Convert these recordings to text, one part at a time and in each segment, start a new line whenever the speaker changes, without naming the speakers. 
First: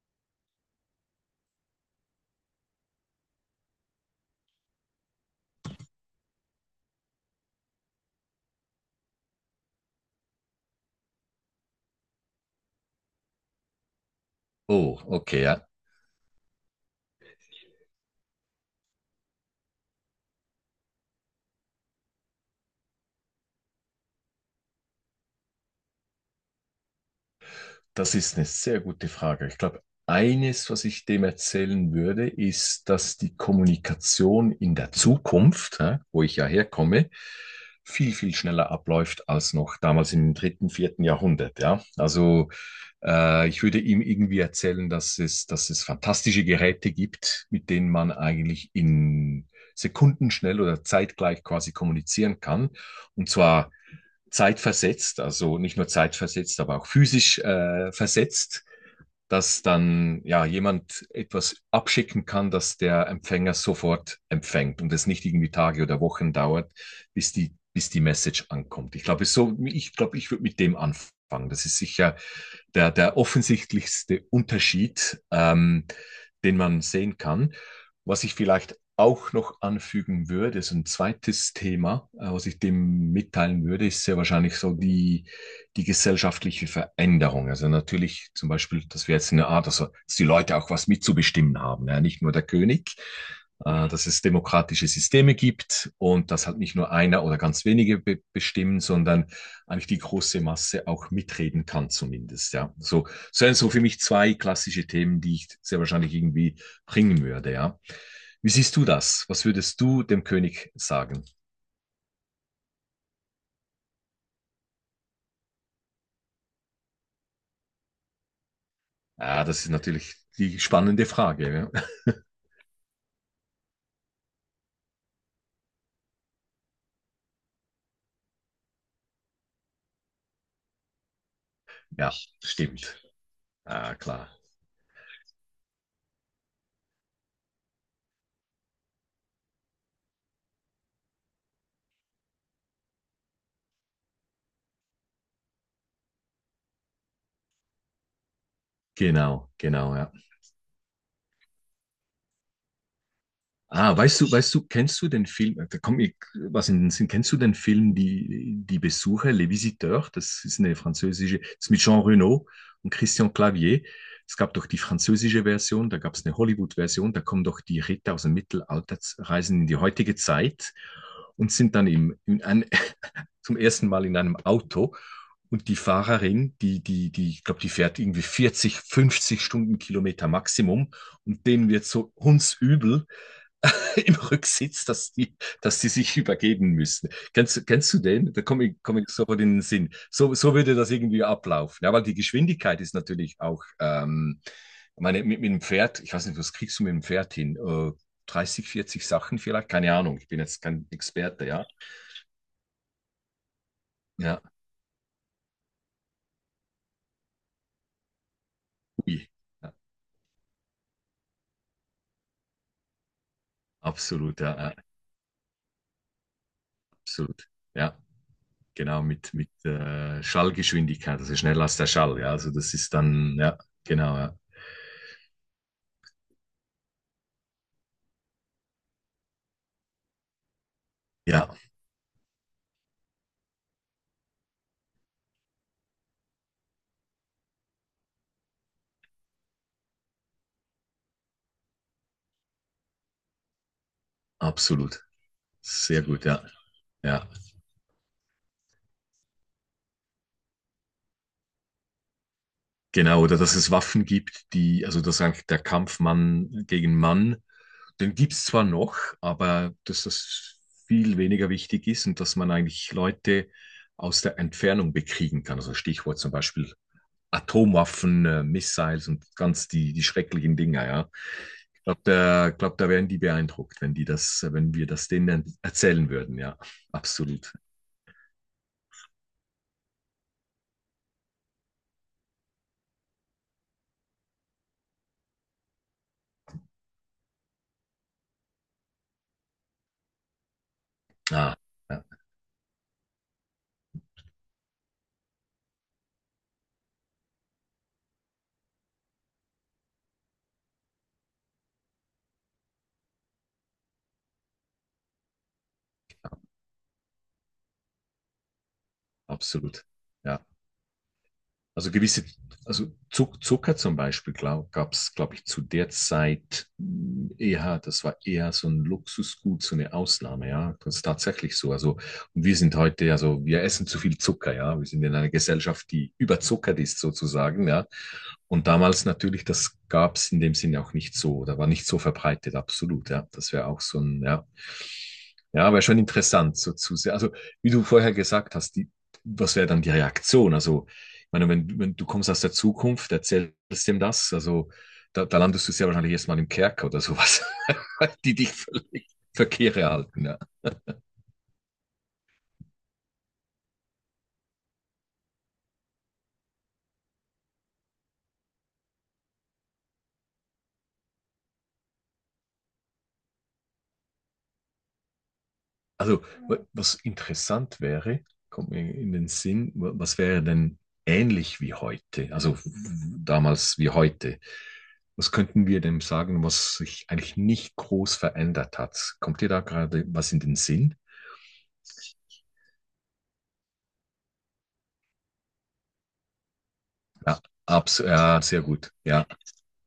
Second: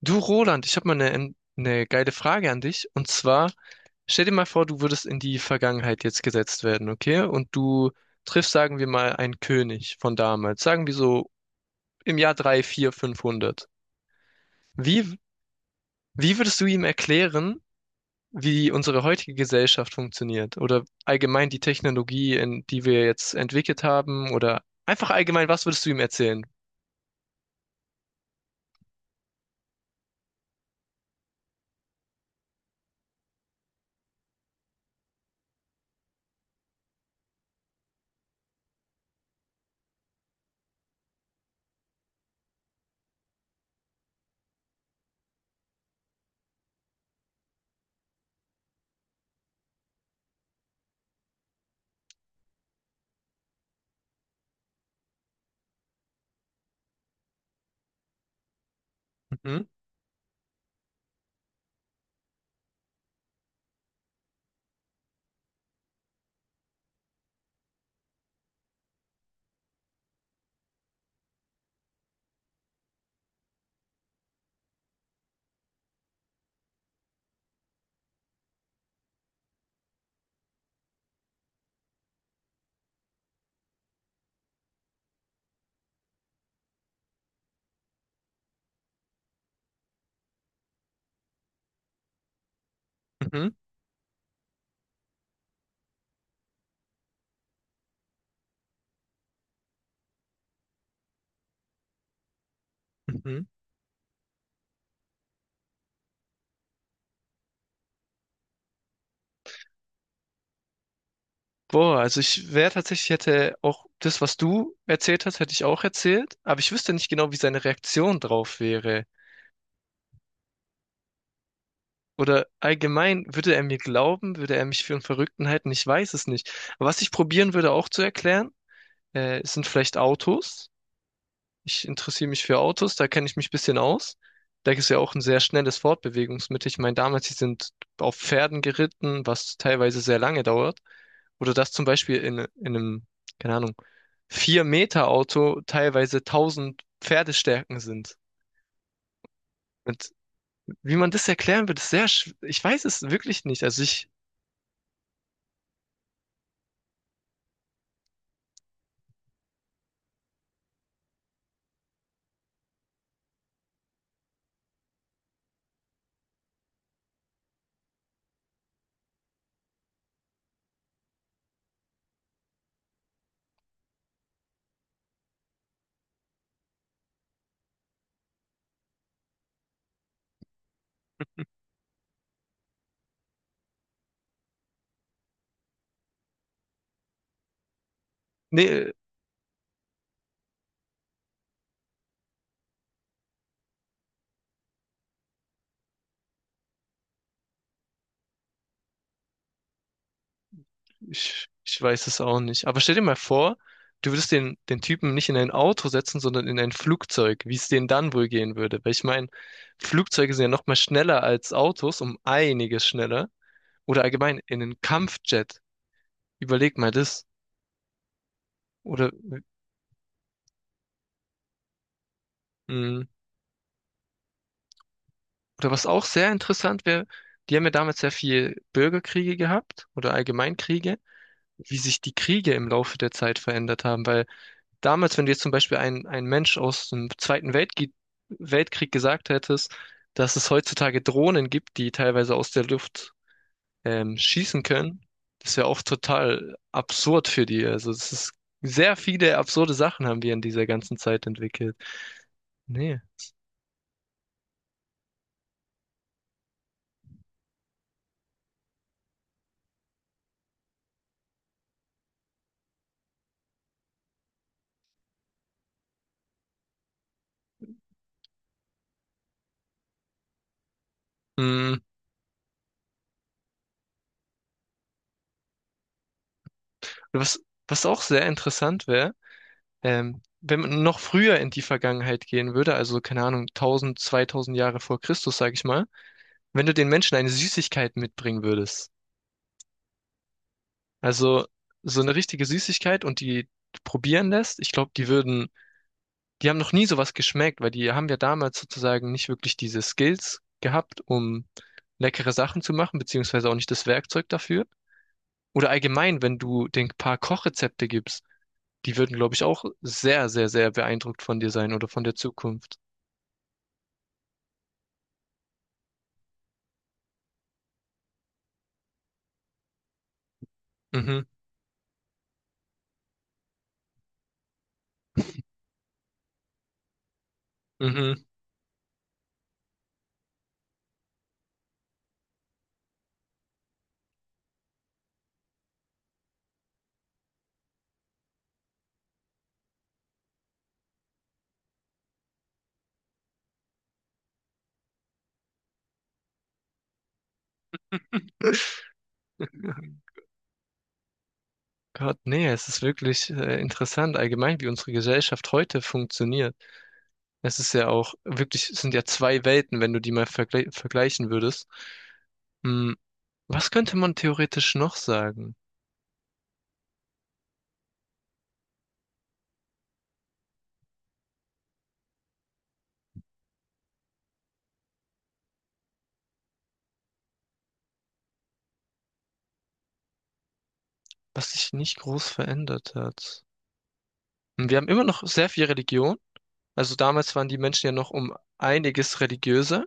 Du Roland, ich habe mal eine geile Frage an dich. Und zwar, stell dir mal vor, du würdest in die Vergangenheit jetzt gesetzt werden, okay? Und du triffst, sagen wir mal, einen König von damals, sagen wir so im Jahr 3, 4, 500.
Oh,
Wie,
okay, ja.
wie würdest du ihm erklären, wie unsere heutige Gesellschaft funktioniert oder allgemein die Technologie, in die wir jetzt entwickelt haben oder einfach allgemein, was würdest du ihm erzählen?
Das ist eine sehr gute Frage. Ich glaube, eines, was ich dem erzählen würde, ist, dass die Kommunikation in der Zukunft, ja, wo ich ja herkomme, viel, viel schneller abläuft als noch damals im dritten, vierten Jahrhundert. Ja, also ich würde ihm irgendwie erzählen, dass es fantastische Geräte gibt, mit denen man eigentlich in Sekundenschnell oder zeitgleich quasi kommunizieren kann. Und zwar zeitversetzt, also nicht nur zeitversetzt, aber auch physisch versetzt, dass
Mhm,
dann ja jemand etwas abschicken kann, dass der Empfänger sofort empfängt und es nicht irgendwie Tage oder Wochen dauert, bis die Message ankommt. Ich glaube, ich würde mit dem anfangen. Das ist sicher der offensichtlichste Unterschied, den man sehen kann. Was ich vielleicht auch noch anfügen würde, ist ein zweites Thema, was ich dem mitteilen würde, ist sehr wahrscheinlich so die gesellschaftliche Veränderung. Also natürlich zum Beispiel, dass wir jetzt eine Art, also dass die Leute auch was mitzubestimmen haben, ja, nicht nur der König,
mhm,
dass es demokratische Systeme gibt und dass halt nicht nur einer oder ganz wenige be bestimmen, sondern eigentlich die große Masse auch mitreden kann zumindest. Ja, so
mhm.
so sind so für mich zwei klassische Themen, die ich sehr wahrscheinlich irgendwie bringen würde. Ja, wie siehst du das? Was würdest du dem König sagen?
Boah, also ich wäre tatsächlich, hätte auch das, was du erzählt hast, hätte ich auch erzählt, aber ich wüsste nicht genau, wie seine Reaktion drauf wäre.
Ah, das ist natürlich die spannende Frage. Ja.
Oder allgemein, würde er mir glauben, würde er mich für einen Verrückten halten? Ich weiß es nicht. Aber was ich probieren würde auch zu erklären, sind vielleicht Autos. Ich
Ja,
interessiere mich für Autos,
stimmt.
da kenne ich mich ein bisschen
Ah,
aus.
klar.
Da ist ja auch ein sehr schnelles Fortbewegungsmittel. Ich meine, damals, sie sind auf Pferden geritten, was teilweise sehr lange dauert. Oder dass zum Beispiel in einem, keine Ahnung, vier meter auto teilweise 1.000 Pferdestärken sind.
Genau, genau,
Und
ja.
wie man das erklären wird, ist sehr. Ich weiß es wirklich nicht.
Ah, weißt du, kennst du den Film, da komm ich was in den Sinn, kennst du den Film Die Besucher, Les Visiteurs? Das ist eine französische, das ist mit Jean Reno und Christian Clavier. Es gab doch die französische Version, da gab es eine Hollywood-Version, da kommen doch die Ritter aus dem Mittelalter, reisen in die heutige Zeit und sind dann zum ersten Mal in einem Auto. Und die Fahrerin, die, ich glaube, die fährt irgendwie 40, 50 Stundenkilometer Maximum und denen wird so hundsübel im Rücksitz, dass die sich übergeben müssen. Kennst du den? Da komme ich,
Nee.
komm ich sofort in den Sinn. So würde das irgendwie ablaufen. Ja, weil die Geschwindigkeit ist natürlich auch, ich meine, mit dem Pferd, ich weiß nicht, was kriegst du mit dem Pferd hin? 30, 40 Sachen vielleicht? Keine Ahnung, ich bin jetzt kein Experte,
Ich,
ja.
ich weiß es auch nicht. Aber stell dir mal vor, du würdest
Ja,
den Typen nicht in ein Auto setzen, sondern in ein Flugzeug, wie es denen dann wohl gehen würde. Weil ich meine,
ui. Ja,
Flugzeuge sind ja noch mal schneller als Autos, um einiges schneller. Oder allgemein
absolut, ja,
in
ja,
einen Kampfjet. Überleg mal das.
absolut. Ja. Genau,
Oder,
mit Schallgeschwindigkeit, also schneller als der Schall, ja. Also das ist
mh,
dann, ja, genau, ja.
oder was auch sehr interessant wäre, die haben ja damals sehr viel Bürgerkriege gehabt oder Allgemeinkriege,
Ja,
wie sich die Kriege im Laufe der Zeit verändert haben, weil damals, wenn du jetzt zum Beispiel ein Mensch aus dem Zweiten Weltkrieg gesagt hättest, dass es heutzutage Drohnen gibt, die teilweise aus der Luft schießen können,
absolut.
das wäre auch
Sehr gut, ja.
total absurd
Ja.
für die. Also es ist sehr viele absurde Sachen haben wir in dieser ganzen Zeit entwickelt. Nee.
Genau, oder dass es Waffen gibt, die, also dass eigentlich der Kampf Mann gegen Mann, den gibt es zwar noch, aber dass das viel weniger wichtig ist und dass man eigentlich Leute aus der Entfernung bekriegen kann. Also Stichwort zum Beispiel Atomwaffen, Missiles und ganz die schrecklichen Dinger, ja.
Mm,
Glaub, da wären die beeindruckt, wenn wir das denen erzählen würden, ja.
Was,
Absolut.
was auch sehr interessant wäre, wenn man noch früher in die Vergangenheit gehen würde, also keine Ahnung, 1000, 2000 Jahre vor Christus, sag ich mal, wenn du den Menschen eine Süßigkeit mitbringen würdest. Also
Ah,
so
ja,
eine richtige Süßigkeit und die probieren lässt, ich glaube, die würden, die haben noch nie sowas geschmeckt, weil die haben ja damals sozusagen nicht wirklich diese Skills gehabt, um leckere Sachen zu machen, beziehungsweise auch nicht das Werkzeug dafür. Oder allgemein, wenn du den paar Kochrezepte gibst, die würden, glaube ich, auch
absolut.
sehr,
Ja.
sehr, sehr beeindruckt von dir sein oder
Also
von der
gewisse,
Zukunft.
also Zucker zum Beispiel gab es, glaube ich, zu der Zeit eher, das war eher so ein Luxusgut, so eine Ausnahme, ja. Das ist
Mhm,
tatsächlich so. Also, und wir sind heute, also wir essen zu viel Zucker, ja. Wir sind in einer Gesellschaft, die überzuckert ist sozusagen, ja.
mhm.
Und damals natürlich, das gab es in dem Sinne auch nicht so, da war nicht so verbreitet, absolut, ja. Das wäre auch so ein, ja. Ja, aber schon interessant, so zu sehr. Also, wie du vorher gesagt hast, was wäre dann die Reaktion? Also, ich meine, wenn du kommst aus der Zukunft, erzählst dem das, also da landest du sehr wahrscheinlich erstmal im Kerker oder sowas, die dich völlig verkehre halten. Ja.
Gott, nee, es ist wirklich interessant allgemein, wie unsere Gesellschaft heute funktioniert. Es ist ja auch wirklich, es sind ja zwei Welten, wenn du die mal vergleichen würdest. Hm, was könnte man theoretisch noch sagen,
Also, was interessant wäre, kommt mir in den Sinn, was wäre denn ähnlich wie heute, also damals wie heute? Was könnten wir dem sagen, was sich eigentlich nicht groß verändert hat? Kommt dir da gerade was in den Sinn?
was sich nicht groß verändert hat? Hm, wir haben immer noch sehr viel Religion. Also damals
Ja,
waren die Menschen ja
abs
noch um
ja, sehr gut.
einiges
Ja,
religiöser.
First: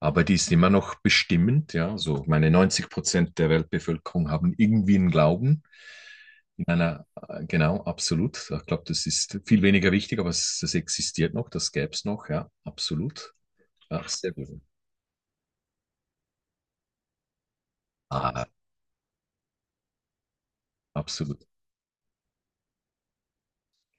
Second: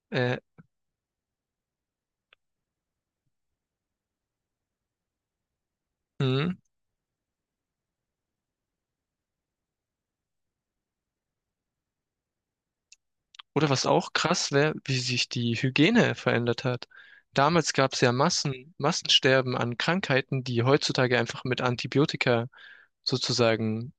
aber die
Äh,
ist immer noch bestimmend. Ja, so meine 90% der Weltbevölkerung haben irgendwie einen Glauben.
hm.
In einer, genau, absolut. Ich glaube, das ist viel weniger wichtig, aber das existiert noch, das gäbe es noch, ja, absolut.
Oder was
Ja,
auch
sehr
krass
gut.
wäre, wie sich die Hygiene verändert hat. Damals gab es ja
Ah,
Massensterben an Krankheiten, die heutzutage einfach
absolut.
mit Antibiotika sozusagen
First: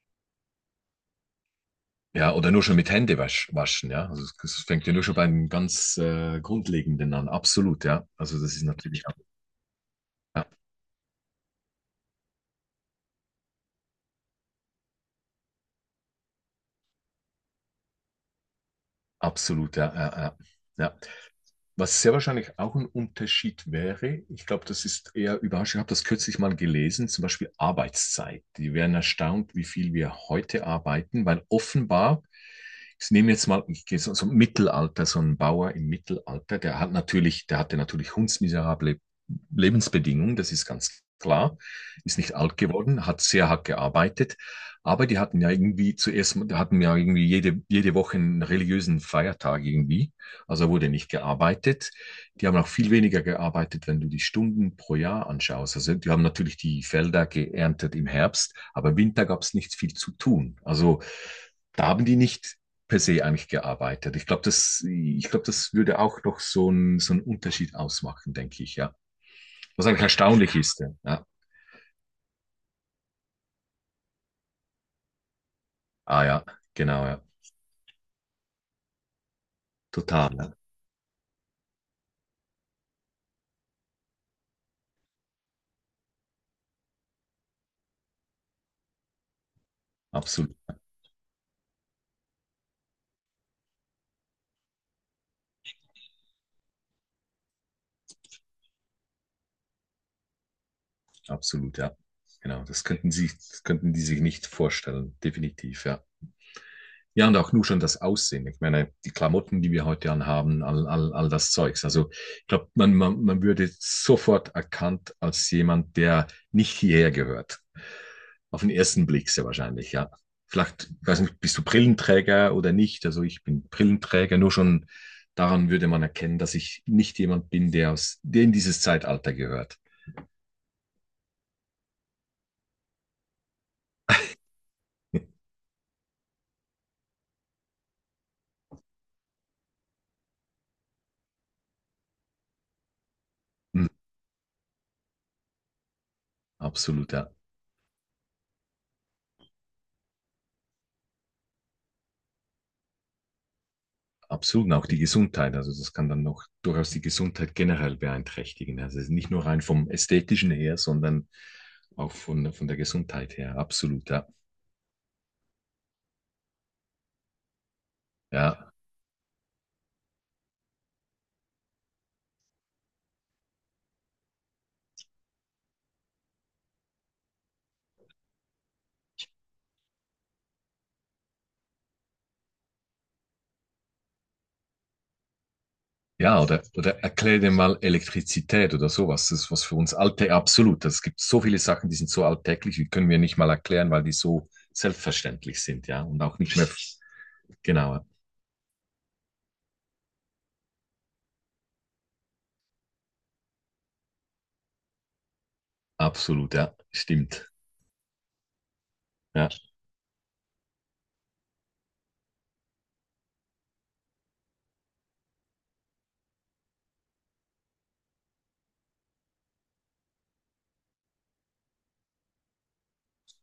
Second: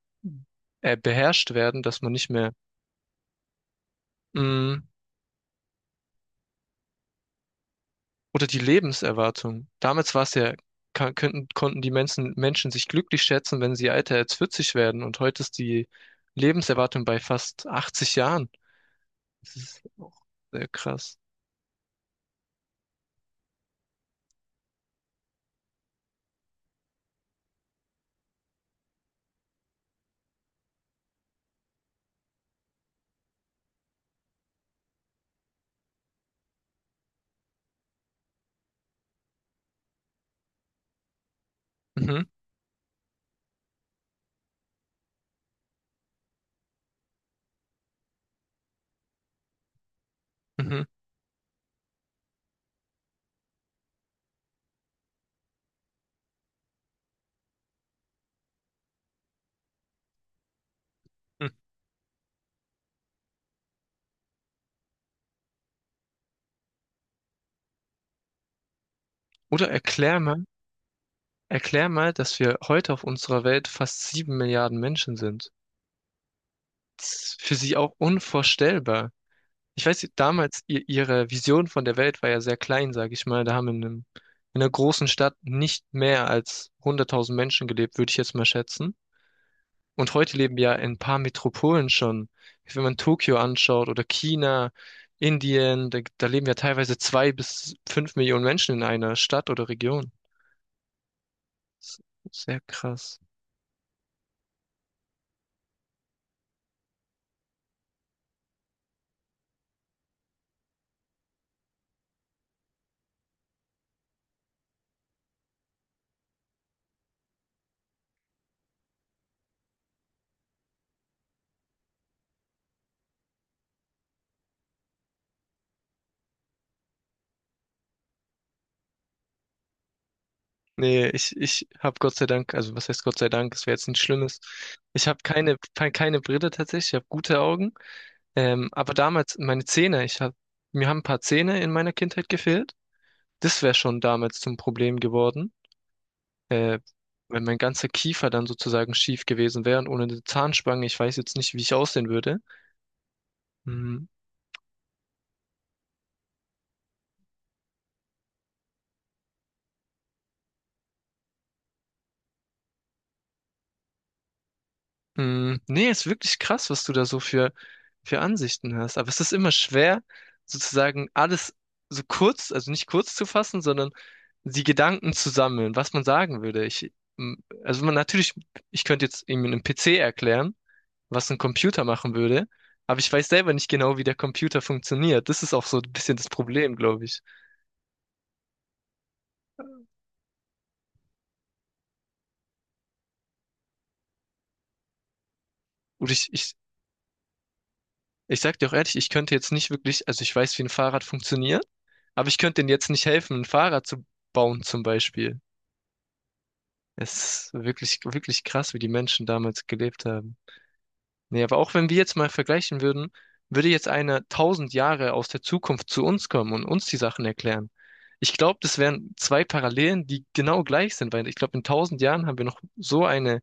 beherrscht werden, dass man nicht
Ja, oder
mehr.
nur schon mit Hände waschen, ja. Also es
Mm,
fängt ja nur schon beim ganz Grundlegenden an. Absolut, ja. Also
Oder
das
die
ist natürlich,
Lebenserwartung. Damals war es
ja,
ja, konnten die Menschen sich glücklich schätzen, wenn sie älter als 40 werden. Und heute ist die Lebenserwartung bei fast 80 Jahren. Das
absolut,
ist
ja, ja,
auch
ja.
sehr
Ja.
krass.
Was sehr wahrscheinlich auch ein Unterschied wäre, ich glaube, das ist eher überraschend. Ich habe das kürzlich mal gelesen, zum Beispiel Arbeitszeit. Die wären erstaunt, wie viel wir heute arbeiten, weil offenbar, ich nehme jetzt mal, ich gehe so ein Mittelalter, so ein Bauer im Mittelalter, der hatte natürlich hundsmiserable Lebensbedingungen, das ist ganz klar, ist
Mhm,
nicht alt geworden, hat sehr hart gearbeitet, aber die hatten ja irgendwie zuerst, hatten ja irgendwie jede Woche einen religiösen Feiertag irgendwie. Also
mhm.
wurde nicht gearbeitet. Die haben auch viel weniger gearbeitet, wenn du die Stunden pro Jahr anschaust. Also die haben natürlich die Felder geerntet im Herbst, aber im Winter gab es nicht viel zu tun. Also
Mhm.
da haben die nicht per se eigentlich gearbeitet. Ich glaube, das würde auch noch so einen Unterschied ausmachen, denke ich, ja.
Oder
Was eigentlich
erklär mal,
erstaunlich ist. Ja. Ja.
erklär mal, dass wir heute auf unserer Welt fast 7 Milliarden Menschen sind.
Ah ja, genau,
Das
ja.
ist für sie auch unvorstellbar. Ich weiß,
Total, ja.
damals, ihre Vision von der Welt war ja sehr klein, sage ich mal. Da haben in einer großen Stadt nicht mehr als 100.000 Menschen gelebt, würde ich jetzt mal schätzen. Und heute
Absolut,
leben ja in ein paar Metropolen schon. Wenn man Tokio anschaut oder China, Indien, da leben ja teilweise 2 bis 5 Millionen Menschen in einer Stadt oder Region.
absolut, ja.
S- Sehr
Genau, das könnten
krass.
sie, das könnten die sich nicht vorstellen, definitiv, ja. Ja, und auch nur schon das Aussehen. Ich meine, die Klamotten, die wir heute anhaben, all das Zeugs. Also ich glaube, man würde sofort erkannt als jemand, der nicht hierher gehört. Auf den ersten Blick sehr wahrscheinlich, ja. Vielleicht, ich weiß nicht, bist du Brillenträger oder nicht? Also ich bin Brillenträger, nur schon daran würde man erkennen, dass ich nicht jemand bin, der in dieses Zeitalter gehört.
Nee, ich habe Gott sei Dank, also was heißt Gott sei Dank, es wäre jetzt nichts Schlimmes. Ich habe keine Brille tatsächlich, ich habe gute Augen. Aber damals, meine Zähne, mir haben ein paar Zähne in meiner Kindheit gefehlt. Das wäre
Hm,
schon damals zum Problem geworden. Äh,
absolut, ja.
Wenn mein ganzer Kiefer dann sozusagen schief gewesen wäre und ohne eine Zahnspange, ich weiß jetzt nicht, wie ich aussehen würde. Mhm.
Absolut, und auch die Gesundheit. Also das kann dann noch durchaus die Gesundheit generell beeinträchtigen. Also es ist nicht nur rein vom Ästhetischen her, sondern auch von, der Gesundheit her. Absolut, ja.
Mhm. Nee, ist wirklich krass, was du da so für
Ja,
Ansichten hast. Aber es ist immer schwer, sozusagen alles so kurz, also nicht kurz zu fassen, sondern die Gedanken zu sammeln, was man sagen würde. M- also man natürlich, ich könnte jetzt irgendwie einen PC erklären, was ein Computer machen würde. Aber ich weiß selber nicht genau, wie der Computer funktioniert. Das ist auch so ein bisschen das
ja oder,
Problem,
oder
glaube ich.
erklär dir mal Elektrizität oder sowas. Das ist was für uns Alltag absolut. Es gibt so viele Sachen, die sind so alltäglich, die können wir nicht mal erklären, weil die so selbstverständlich sind, ja.
Und
Und
ich,
auch
ich,
nicht mehr, genau,
ich sag dir auch ehrlich, ich könnte jetzt nicht wirklich, also ich weiß, wie ein Fahrrad funktioniert, aber ich könnte denen jetzt nicht helfen, ein Fahrrad zu bauen zum Beispiel.
absolut, ja. Stimmt,
Es ist wirklich, wirklich krass, wie die Menschen
ja,
damals gelebt haben. Nee, aber auch wenn wir jetzt mal vergleichen würden, würde jetzt einer 1.000 Jahre aus der Zukunft zu uns kommen und uns die Sachen erklären. Ich glaube, das wären zwei Parallelen, die genau gleich sind, weil ich glaube, in 1.000 Jahren haben wir noch so eine,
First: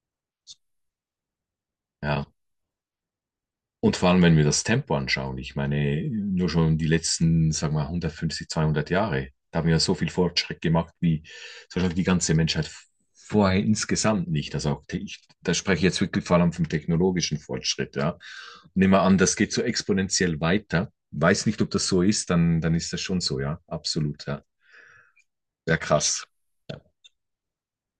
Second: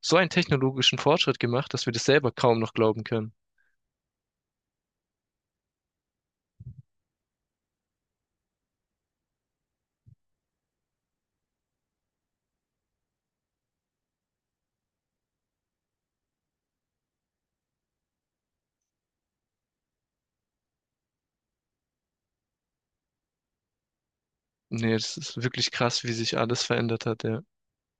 so einen technologischen Fortschritt gemacht, dass wir das
ja.
selber kaum noch glauben können.
Und vor allem, wenn wir das Tempo anschauen, ich meine, nur schon die letzten, sagen wir, 150, 200 Jahre, da haben wir ja so viel Fortschritt gemacht, wie zum Beispiel die ganze Menschheit vorher insgesamt nicht. Also auch, da spreche ich jetzt wirklich vor allem vom technologischen Fortschritt, ja. Nehmen wir an, das geht so exponentiell weiter. Weiß nicht, ob das so ist, dann ist das schon so, ja. Absolut, ja.
Nee, das ist wirklich
Ja,
krass, wie
krass.
sich alles verändert hat, ja.